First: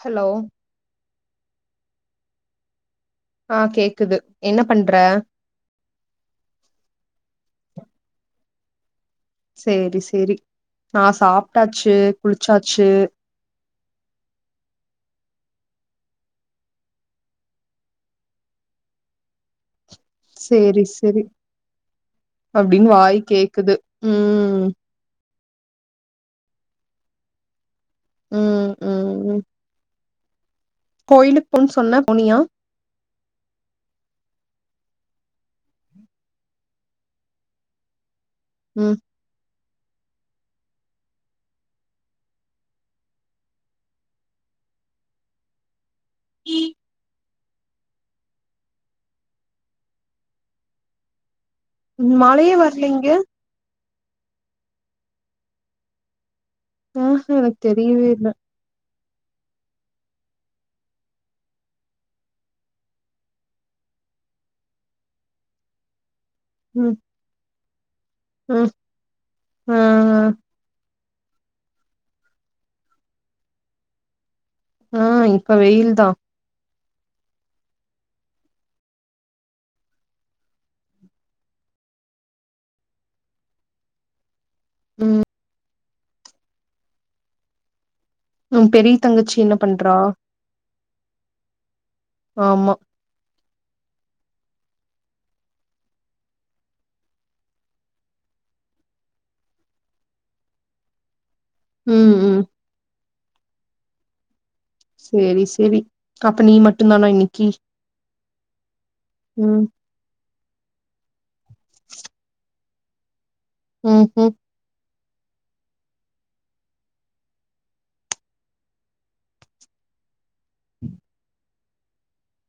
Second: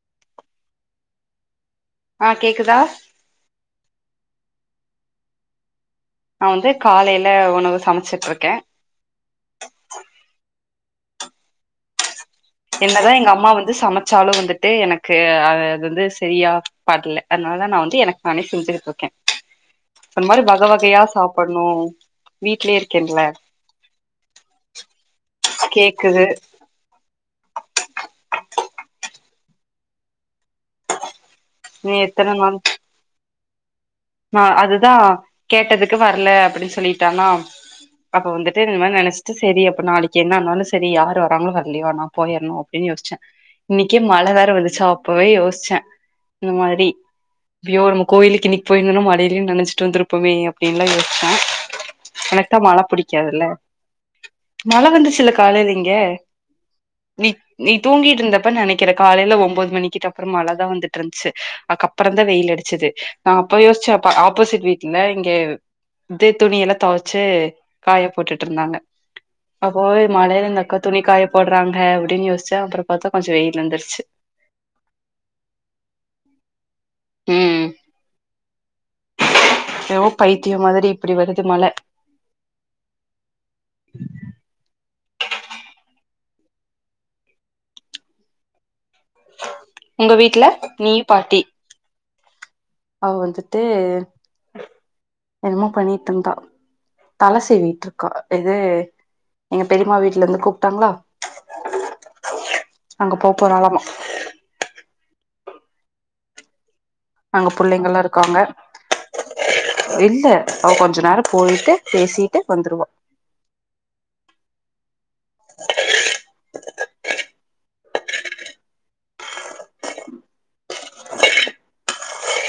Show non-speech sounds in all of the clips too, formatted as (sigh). Hello ஆ கேக்குதா? ஆ கேக்குது என்ன பண்ற? நான் வந்து காலையில உணவு சமைச்சிட்டு இருக்கே செரி செரி நான் சாப்ட்டாச்சு. குளிச்சாச்சு என்னதான் எங்க அம்மா வந்து சமச்ச ச்சாலும் வந்துத்து எனக்கு அ அது வந்து சரியா படலை அதனால நா வந்து எனக்கு நானே செஞ்சுக்கிட்டு இருக்கே (inaudible) அந்த மாரி வகை வகையா சாப்புண்ணோ அப்பிடின்னு வாய் கேக்குது ம் கேக்குது ம் ம் ம் கோயிலுக்கு போணோ நீ சொன்ன எத்தன போணியா? அ அதுதான் கேட்டதுக்கு வரல அப்பிடின்னு சொல்லிட்டானா அப்ப வந்து சேரி இந்த மாரி ம் நனைச்சுட்டு செரி அப்ப நாளைக்கு என்ன ஆனாலும் செரி யாரும் வராங்களோ வரலையோ நான் போயிற்ணோ அப்படின்னு யோசிச்சே இன்னிக்கே மழை வேற வந்துச்சா அப்பவே யோசிச்சே இந்த மாரி அய்யோ நம்ம கோயிலுக்கு இன்னி போயிந்தோனா மழையிலியு நெனசிட் வந்திருப்போமே அப்டின்லா யோசிச்சே எனக் மழையே தா மழ வரல இங்க புடிக்காதுல்ல மழ வந்துச்சுல காலைல இங்க ஆஹ நீ எனக்கு நீ தெரியவே தூங்கிட்டு இல்ல இருந்தப்ப நெனைக் கிற காலைல ஒன்பது மணிக்கிட்ட அப்புறோ மழதா வந்துட்டு இருந்ச்சு அதுக்கப்புறோ தா வெயில் அடிச்சது நா அப்ப யோசிச்சே அப்ப ஆப்போசிட் வீட்ல இங்க இது துணி எல்லா ம் துவச்சு காயப்போட்டுட்டு இருந்தாங்க (inaudible) அப்போவே மழையில இந்தக்கா துணி காய போடுறாங்க அப்பிடின்னு யோசிச்சேன் அப்புறம் பாத்தா கொஞ்சம் வெயில் வந்துருச்சு ஆ இப்ப வெயில் தான் ஹே ஏவோ பைத்தியம் மாரி இப்பிடி வருது மழை ம் உ பெரிய தங்கச்சி என்ன பண்றா உங்க வீட்ல நீயு பாட்டி ஆமா அவ வந்துட்டு என்னமோ பண்ணிட்டு இருந்தா தலை சீவிட்டு இருக்கா இது எங்க பெரிம்மா வீட்ல இருந்து கூப்ட்டாங்களா ம் ம் அங்க போ போறாலமா செரி செரி அப்ப நீ மட் அங்க புள்ளைங்கல்லா இருக்காங்க ம் இல்ல அவ கொஞ்ச நேர போயிட்டு பேசிட்டு வந்துருவா ம் ஹூ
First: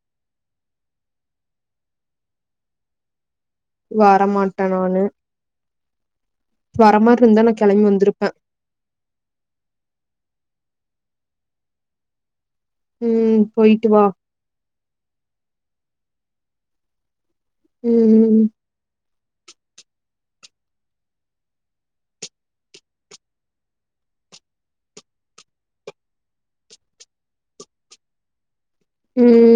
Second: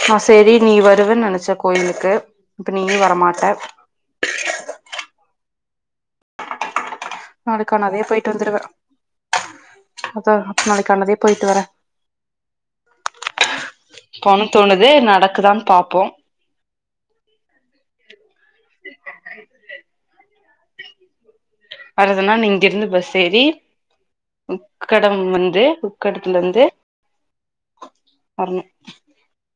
நா செரி நீ வருவன் நெனச்ச கோயிலுக்கு இப்ப நீயு வரமாட்டே வரமாட்ட நானு வர மார் இருந்தா நா கெளம்பி வந்திருப்பே அத அத் நாளைக் கானதே போயிட்டு வர ம் போயிட்டு வா போனு தோணுது நடக்குதான் பார்ப்போ ம் ம் வறதுனா இங்கிருந்து பஸ் ஏறி உக்கடம் வந்து உக்கடத்துலந்து வர்ணு ம்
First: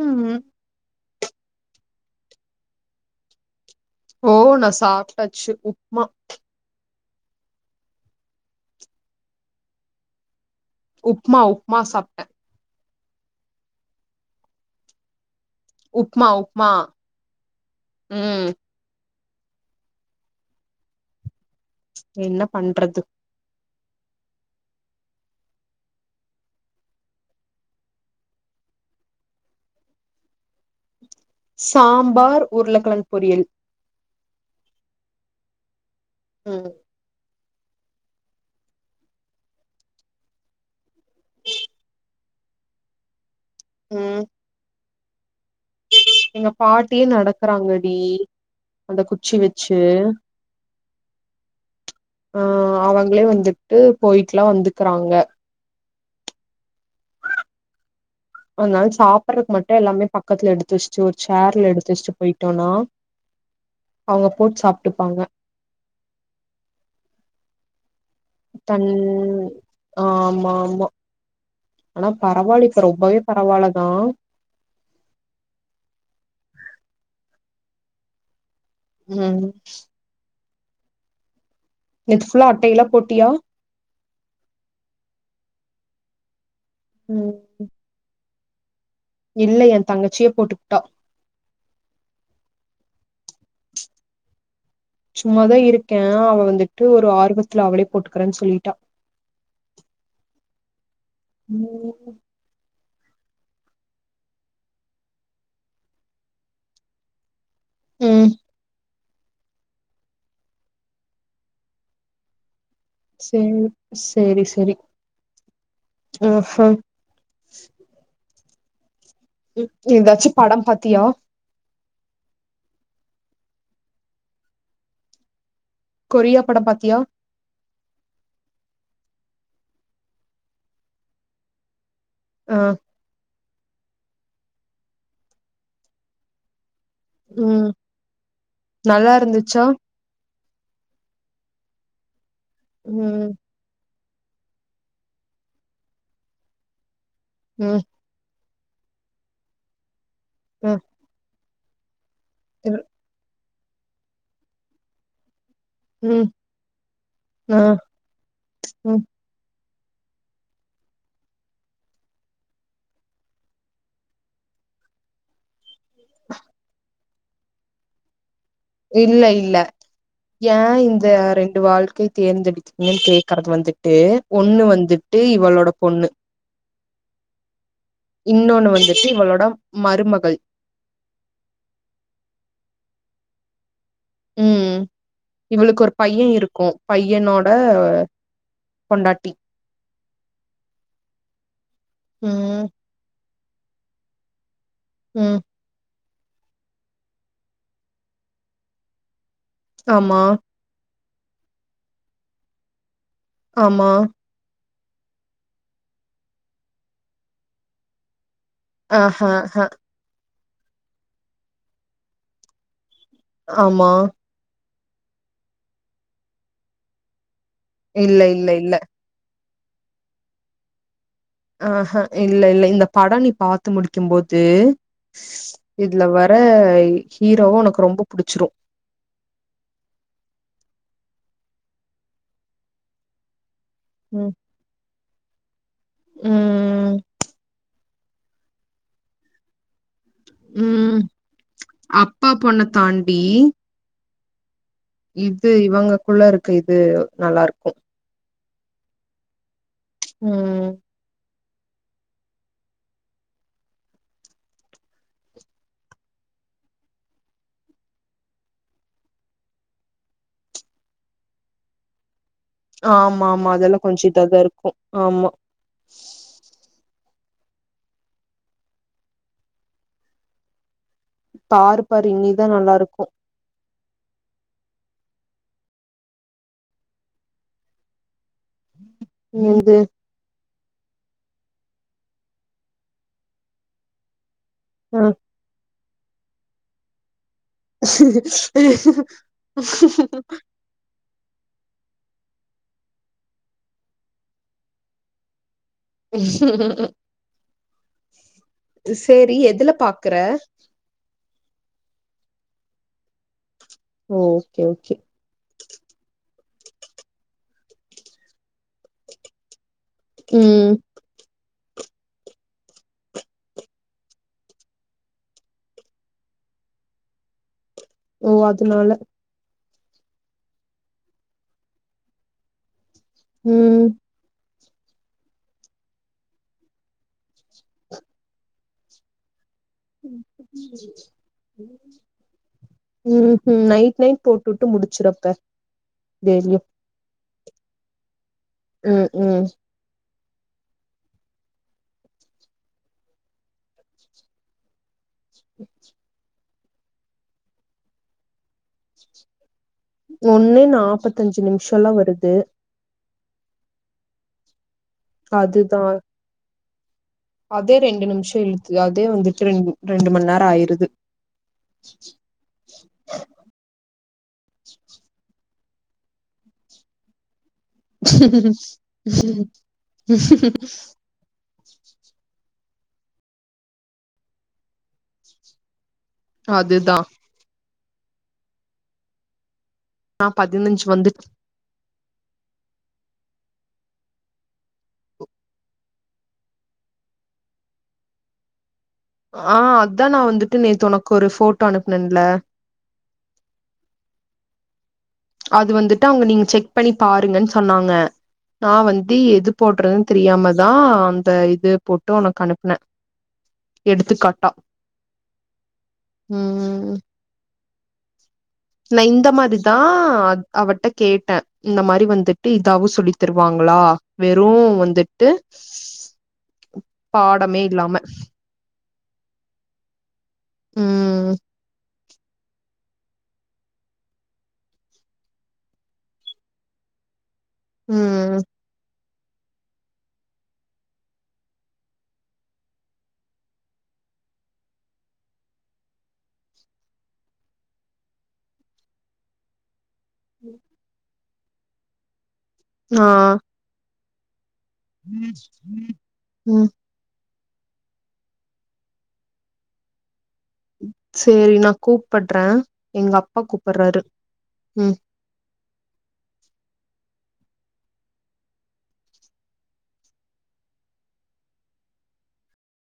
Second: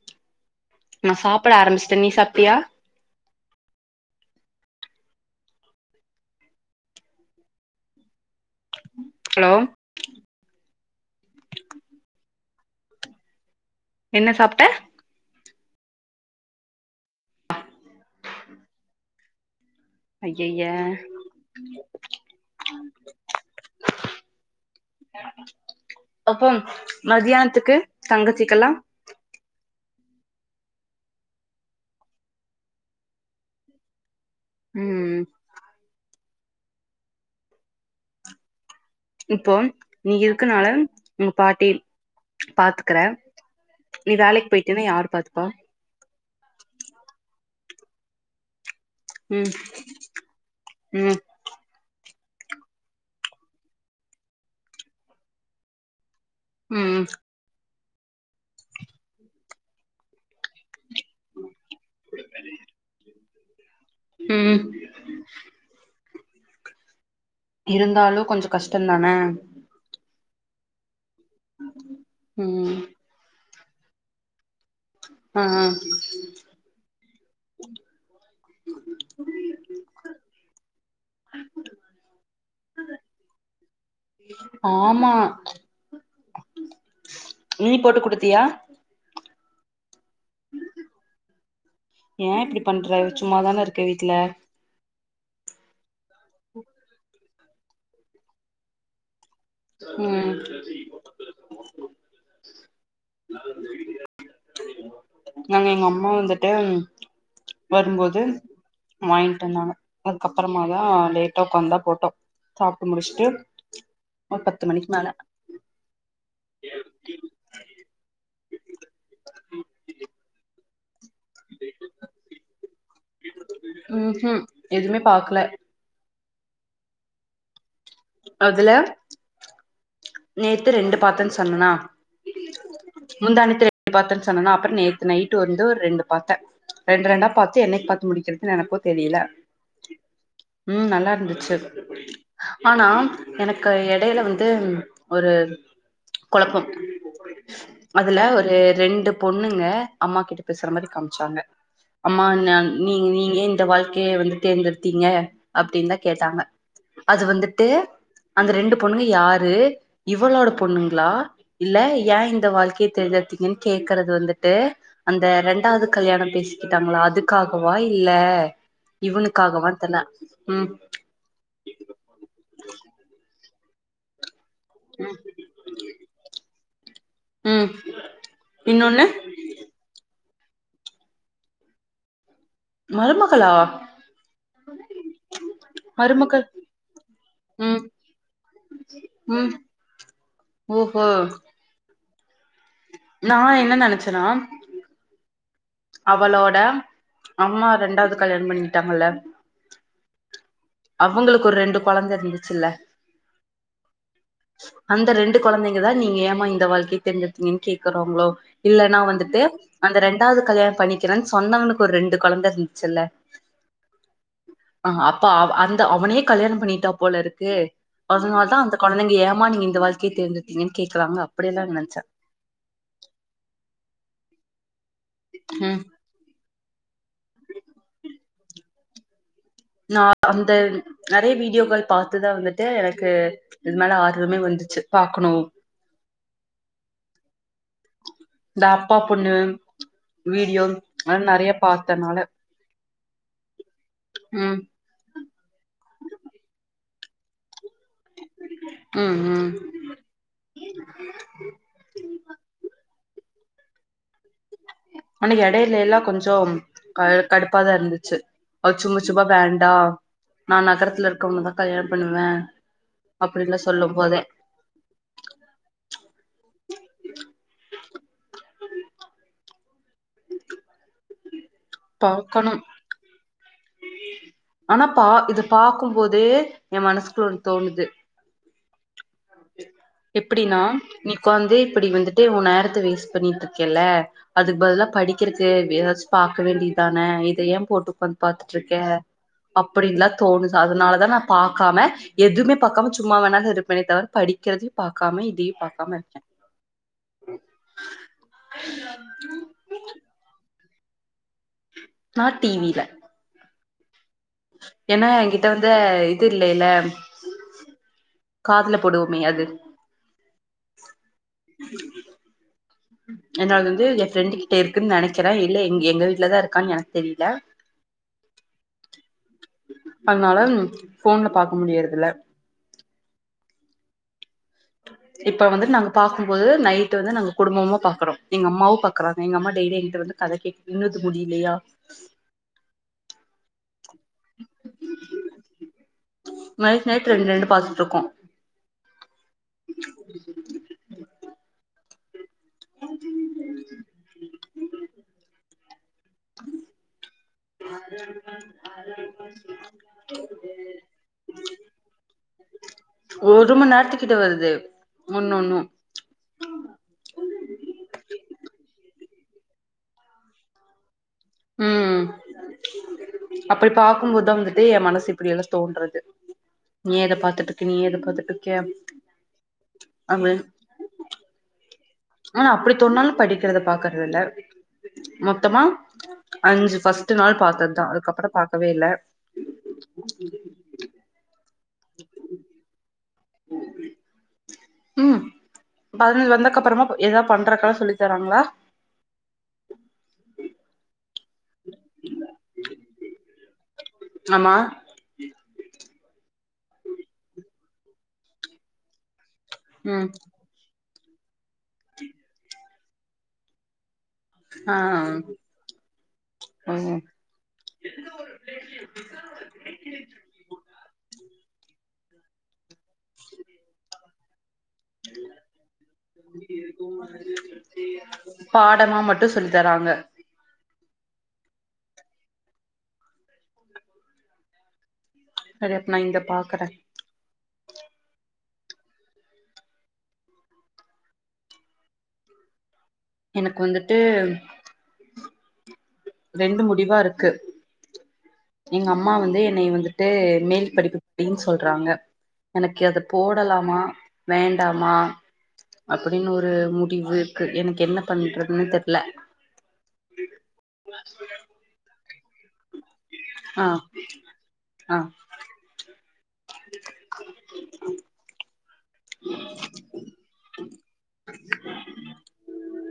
ம் நா சாப்பட ஆரம்பிச்சிட்டே நீ சாப்ட்டியா ஓ நா சாப்ட்டாச்சு உப்மா ஹலோ உப்மா உப்மா சாப்ட்டே என்ன சாப்ட்ட உப்மா உப்மா ம் ஐயைய என்ன பண்றது அப்போ மத்யான்த்துக்கு தங்கச்சிக்கல்லா சாம்பார் உருளக்கிழங்கு பொரியல் ம் ம் இப்போ நீங்க இருக்கனால உங்க பாட்டி பாத்துக்ற நீ ம் வேலைக் போய்டின்னா யார் பாத்துப்பா எங்க பாட்டியே நடக்கறாங்கடி அந்த குச்சி ம் வச்சு ம் ஆ அவங்களே வந்துட்டு போயிட்டுல்லா வந்துக்றாங்க ம் அதனால சாப்பட்றக்கு மட்டு எல்லாமே பக்கத்துல எடுத்து வச்சுட்டு ஒரு சேர்ல எடுத்து வச்சட்டு போயிட்டோனா அவுங்க போட்டு ம் சாப்ட்டுப்பாங்க இருந்தாலு கொஞ்ச கஷ்டந்தான ஆ ஆமா ஆமா ஆனா பரவாயில்ல ம் இப்ப ரொம்பவே பரவாயில்லதா ஆ ம் நேத் ஃபுல்லா அட்டை எல்லா போட்டியா ஆமா ம் நீ போட்டு குடுத்தியா இல்ல எ தங்கச்சியே போட்டுக்ட்டா ஏ இப்டி பண்ற சும்மாதான இருக்கே வீட்ல சும்மாதா இருக்கே அவ வந்துட்டு ஒரு ஆர்வத்துல அவளே போட்டுக்குறன் சொல்லிட்டா ம் நீங்க என்ன நா (unintelligible) நாங்க எங்க அம்மா வந்துட்டு வரும்போது ம் வாய்ன்ட்டு வந்தாங்க அதுக்கப்புறமாதா லேட்டா ஒக்காந்தா போட்டோ சாப்ட்டு முடிஷ் சேர் சேரி சேரி ஆஹ ஏதாச்சு படம் பாத்தியா ம்ஹும் எதுமே பாக்ல கொரியா படம் பாத்தியா அதுல நேத்து ரெண்டு பாத்தன் சொன்னனா ஆ முந்தா நேத்து ரெண்டு பாத்தன் சொன்னனா அப்புறோ நேத்து நைட்டு வந்து ஒரு ரெண்டு பாத்த ரெண்டு ரெண்டா பாத்து ம் என்னைக்கு பாத்து முடிக்கற்துன்னு எனக்கு நல்லா தெரில இருந்துச்சா ம் நல்லா இருந்துச்சு ஆனா ம் எனக்கு எடைல வந்து ஒரு கொலப்பம் ம் அதுல ஒரு ரெண்டு பொண்ணுங்க அம்மா கிட்ட பேசுற ஆ மாரி காம்ச்சாங்க அம்மா நா நீ நீங்க ஏ இந்த வாழ்க்கைய வந்து தேர்ந்தெடுத்தீங்க அப்பிடின்தா ம் கேட்டாங்க அது ஆ வந்துட்டு அந்த ரெண்டு ம் பொண்ணுங்க யாரு இவளோட பொண்ணுங்களா இல்ல ஏ இந்த வாழ்க்கைய தேர்ந்தெடுத்தீங்கன்னு கேக்கறது வந்துட்டு அந்த ரெண்டாவது கல்யாணோ பேசிக்கிட்டாங்களா அதுக்காகவா இல்ல இவனுக்காகவா தெர்ல ம் ந்து ரெண்டு வாழ்க்கைய தேர்ந்தெடுத்துட்டிங்கன் கேக்கர்து வந்துட்டு ஒன்னு வந் துட்டு இவளோட பொண்ணு ம் இன்னொன்னு வந்துட்டு இவளோட மருமகள் மருமகளா ம் ம் இவளுக்கு ஒரு பைய மருமகள் இருக்கு பையனோட ம் பொண்டாட்டி ம் ஓஹோ ம் நா என்ன நெனச்சன்னா ம் அவளோட அம்மா ரெண்டாவ்து கல்யாணம் பண்ணிகிட்டாங்கல்ல ஆமா அவுங்களுக்கு ஒரு ரெண்டு கொழந்த இருந்துச்சுல்ல ஆமா அந்த ரெண்டு கொழந்தைங்கதா நீங்க ஏமா இந்த வாழ்க்கை தேர்ந்தெடுத்தீங்கன் கேக்குறாங்ளோ இல்லன்னா ஆஹா வந்துட்டு ஹ அந்த ரெண்டாவது கல்யாண் பணிக்கிறேன் சொன்னவனுக்கு ஒரு ரெண்டு கொழந்த இருந்ச்சுல்ல ஆமா ஆ அப்ப அவ் அந்த அவனையே கல்யாணம் பண்ணிட்டா போலருக்கு இல்ல இல்ல அதனாலதா இல்ல அந்த கொழந்தைங்க ஏம்மா நீங்க இந்த வாழ்க்கைய தேர்ந்தெடுத்தீங்கன் கேக்கறாங்க ஆஹ இல்ல இல்ல இந்த பட நீ பாத்து முடிக்கும்போது ம் இதுல வர் ற ஹீரோவு உனக்கு ரொம்ப புடிச்சிரு நா அந்த நறைய வீடியோக்கள் பாத்துதா வந்துட்டு எனக்கு இது மேல ம் ஆர்வமே வந்துச்சு பாக்கணு ம் இந்த அப்பா பொண்ணு வீடியோ ம் அது நறைய பாத்தனால அப்பா பொண்ண தாண்டி ம் இது இவங்கக்குள்ள இருக்கு இது நல்லா இரு ம் ம் ம் அன்னைக்கு எடையிலல்லா கொஞ்சோம் க கடுப்பாதா இருந்துச்சு அவ சும்மா சும்மா வேண்டா நா நகரத்துல இருக்குறவங்களதா கல்யாணம் பண்ணுவே ஆமா ஆமா அப்டின்லா அதெல்லா சொல்லும் கொஞ்சோ போதே இதாதா இருக்கு ஆமா டார் பாக்கணு ஆனா பா இது பாக்கும் போது எ மனஸ்குள் தோணுது இது எப்படினா நீ உக்கார்ந்து இப்படி வந்துட்டு உ நேரத்த வேஸ்ட் பண்ணிட்ருக்கேல்ல அதுக் பதிலா ஆ படிக்கிறக்கு எதாச்சு பாக்க வேண்டிதானே இத ஏ போட்டு உக்காந் பாத்துட்ருக்கே அப்படின்லா தோணுது அதனாலதா நா பாக்காம எதும்மே பாக்காம சும்மா வேணாது இருப்பேனே தவிர படிக்கறது பாக்காம இதையு பாக் சரி எதுல பாக்கற நா டி வி ல ஓ! ஓகே ஓகே ஏனா இங்க ட்ட வந்து இது இல்லைல்ல காதுல போடுவோமே அது ம் என்னோடது வந்து எ ஃப்ரெண்டு கிட்ட இருக்குன் நனைக்கிறே இல்ல எங் எங்க வீட்லதா இருக்கான் எனக் தெரியில எ அதனால அன்னால ஃபோன்ல பாக்க முடியருதுல ம் இப்ப வந்து நாங்க பாக்கும்போது நைட்டு வந்து நாங்க குடும்பமா பாக்கறோ எங்க அம்மாவு பாக்கறாங்க எங்கம்மா டெய்லி எ கிற வந்து கத கேக் இன்னுது முடிலியா ம் ம் நைட் நைட் போட்வுட்டு முடிச்சுரு அப்ப டெய்லியு நைட் நைட் ரெண்டு ரெண்டு பாத்துட்டு இருக்கோ ம் ம் ஒன்னு நாப்பத்தஞ்சு நிமிஷல்லா வருது ஒரு மண் நேரத்துக்கிட்ட வருது ஒன்னு ஒன்னு அதுதா அதே ரெண்டு நிமிஷ இழுத்து அதே வந்துட்டு ரெண் ரெண்டு மண் நேர ஆயிருது ம் அப்படி பாக்கும்போதுதா வந்துட்டு என் மனசு இப்படியெல்லா தோன்றது ஏ அத பாத்துட்டு இனி ஏ அத பாத்துட்டு கேப் அம ஆனா அப்படி தொன்னாலு படிக்கிறத பாக்கறதுல்ல மொத்தமா அஞ்சு அதுதான் ஃர்ஸ்ட் நாள் பாத்தது தா அதுக்கப்புற பாக்கவே இல்ல நா பதினஞ்சு வந்துட் ம் பதினஞ்சு வந்தக்கப்றமா எதா பண்றக்கல்லா சொல்லித்தராங்களா ஆ அதா நா வந்துட்டு நேத்து உனக்கொரு ஃபோட்டோ அனுப்பனன்ல ஆமா அது வந்துட்டு அவுங்க நீங் செக் பண்ணி பாருங்கன் சொன்னாங்க நா வந்து எது ம் போற்றதுன் தெரியாமதா அந்த இது போட்டு உனக் அனுப்னே எடுத்துக்கா ஆ ம் நா இந்த மாரிதா அவட்ட கேட்ட இந்த மாரி வந்து ட்டு இதாவு சொல்லித் தருவாங்ளா வெறு வந் ந்துட்டு பாடமே இல்லாம பாடமா மட்டு சொல்லி தராங்க ம் சரி அப்ப நா இந்த பாக்கற ம் எனக்கு வந்துட்டு ரெண்டு முடிவா இருக்கு எங்க அம்மா வந்து என்னை வந்துட்டு மேல் படிப்பு படின் சொல்றாங்க எனக்கு அது ஆ போடலாமா வேண்டாமா அப்டினு ஒரு ம் முட் முடிவு இருக்கு எனக்கு என்ன பண்றதுனு தெர்ல சேரி நா கூப்பட்ற எங்கப்பா ஆ கூப்பறாரு ம் ஆ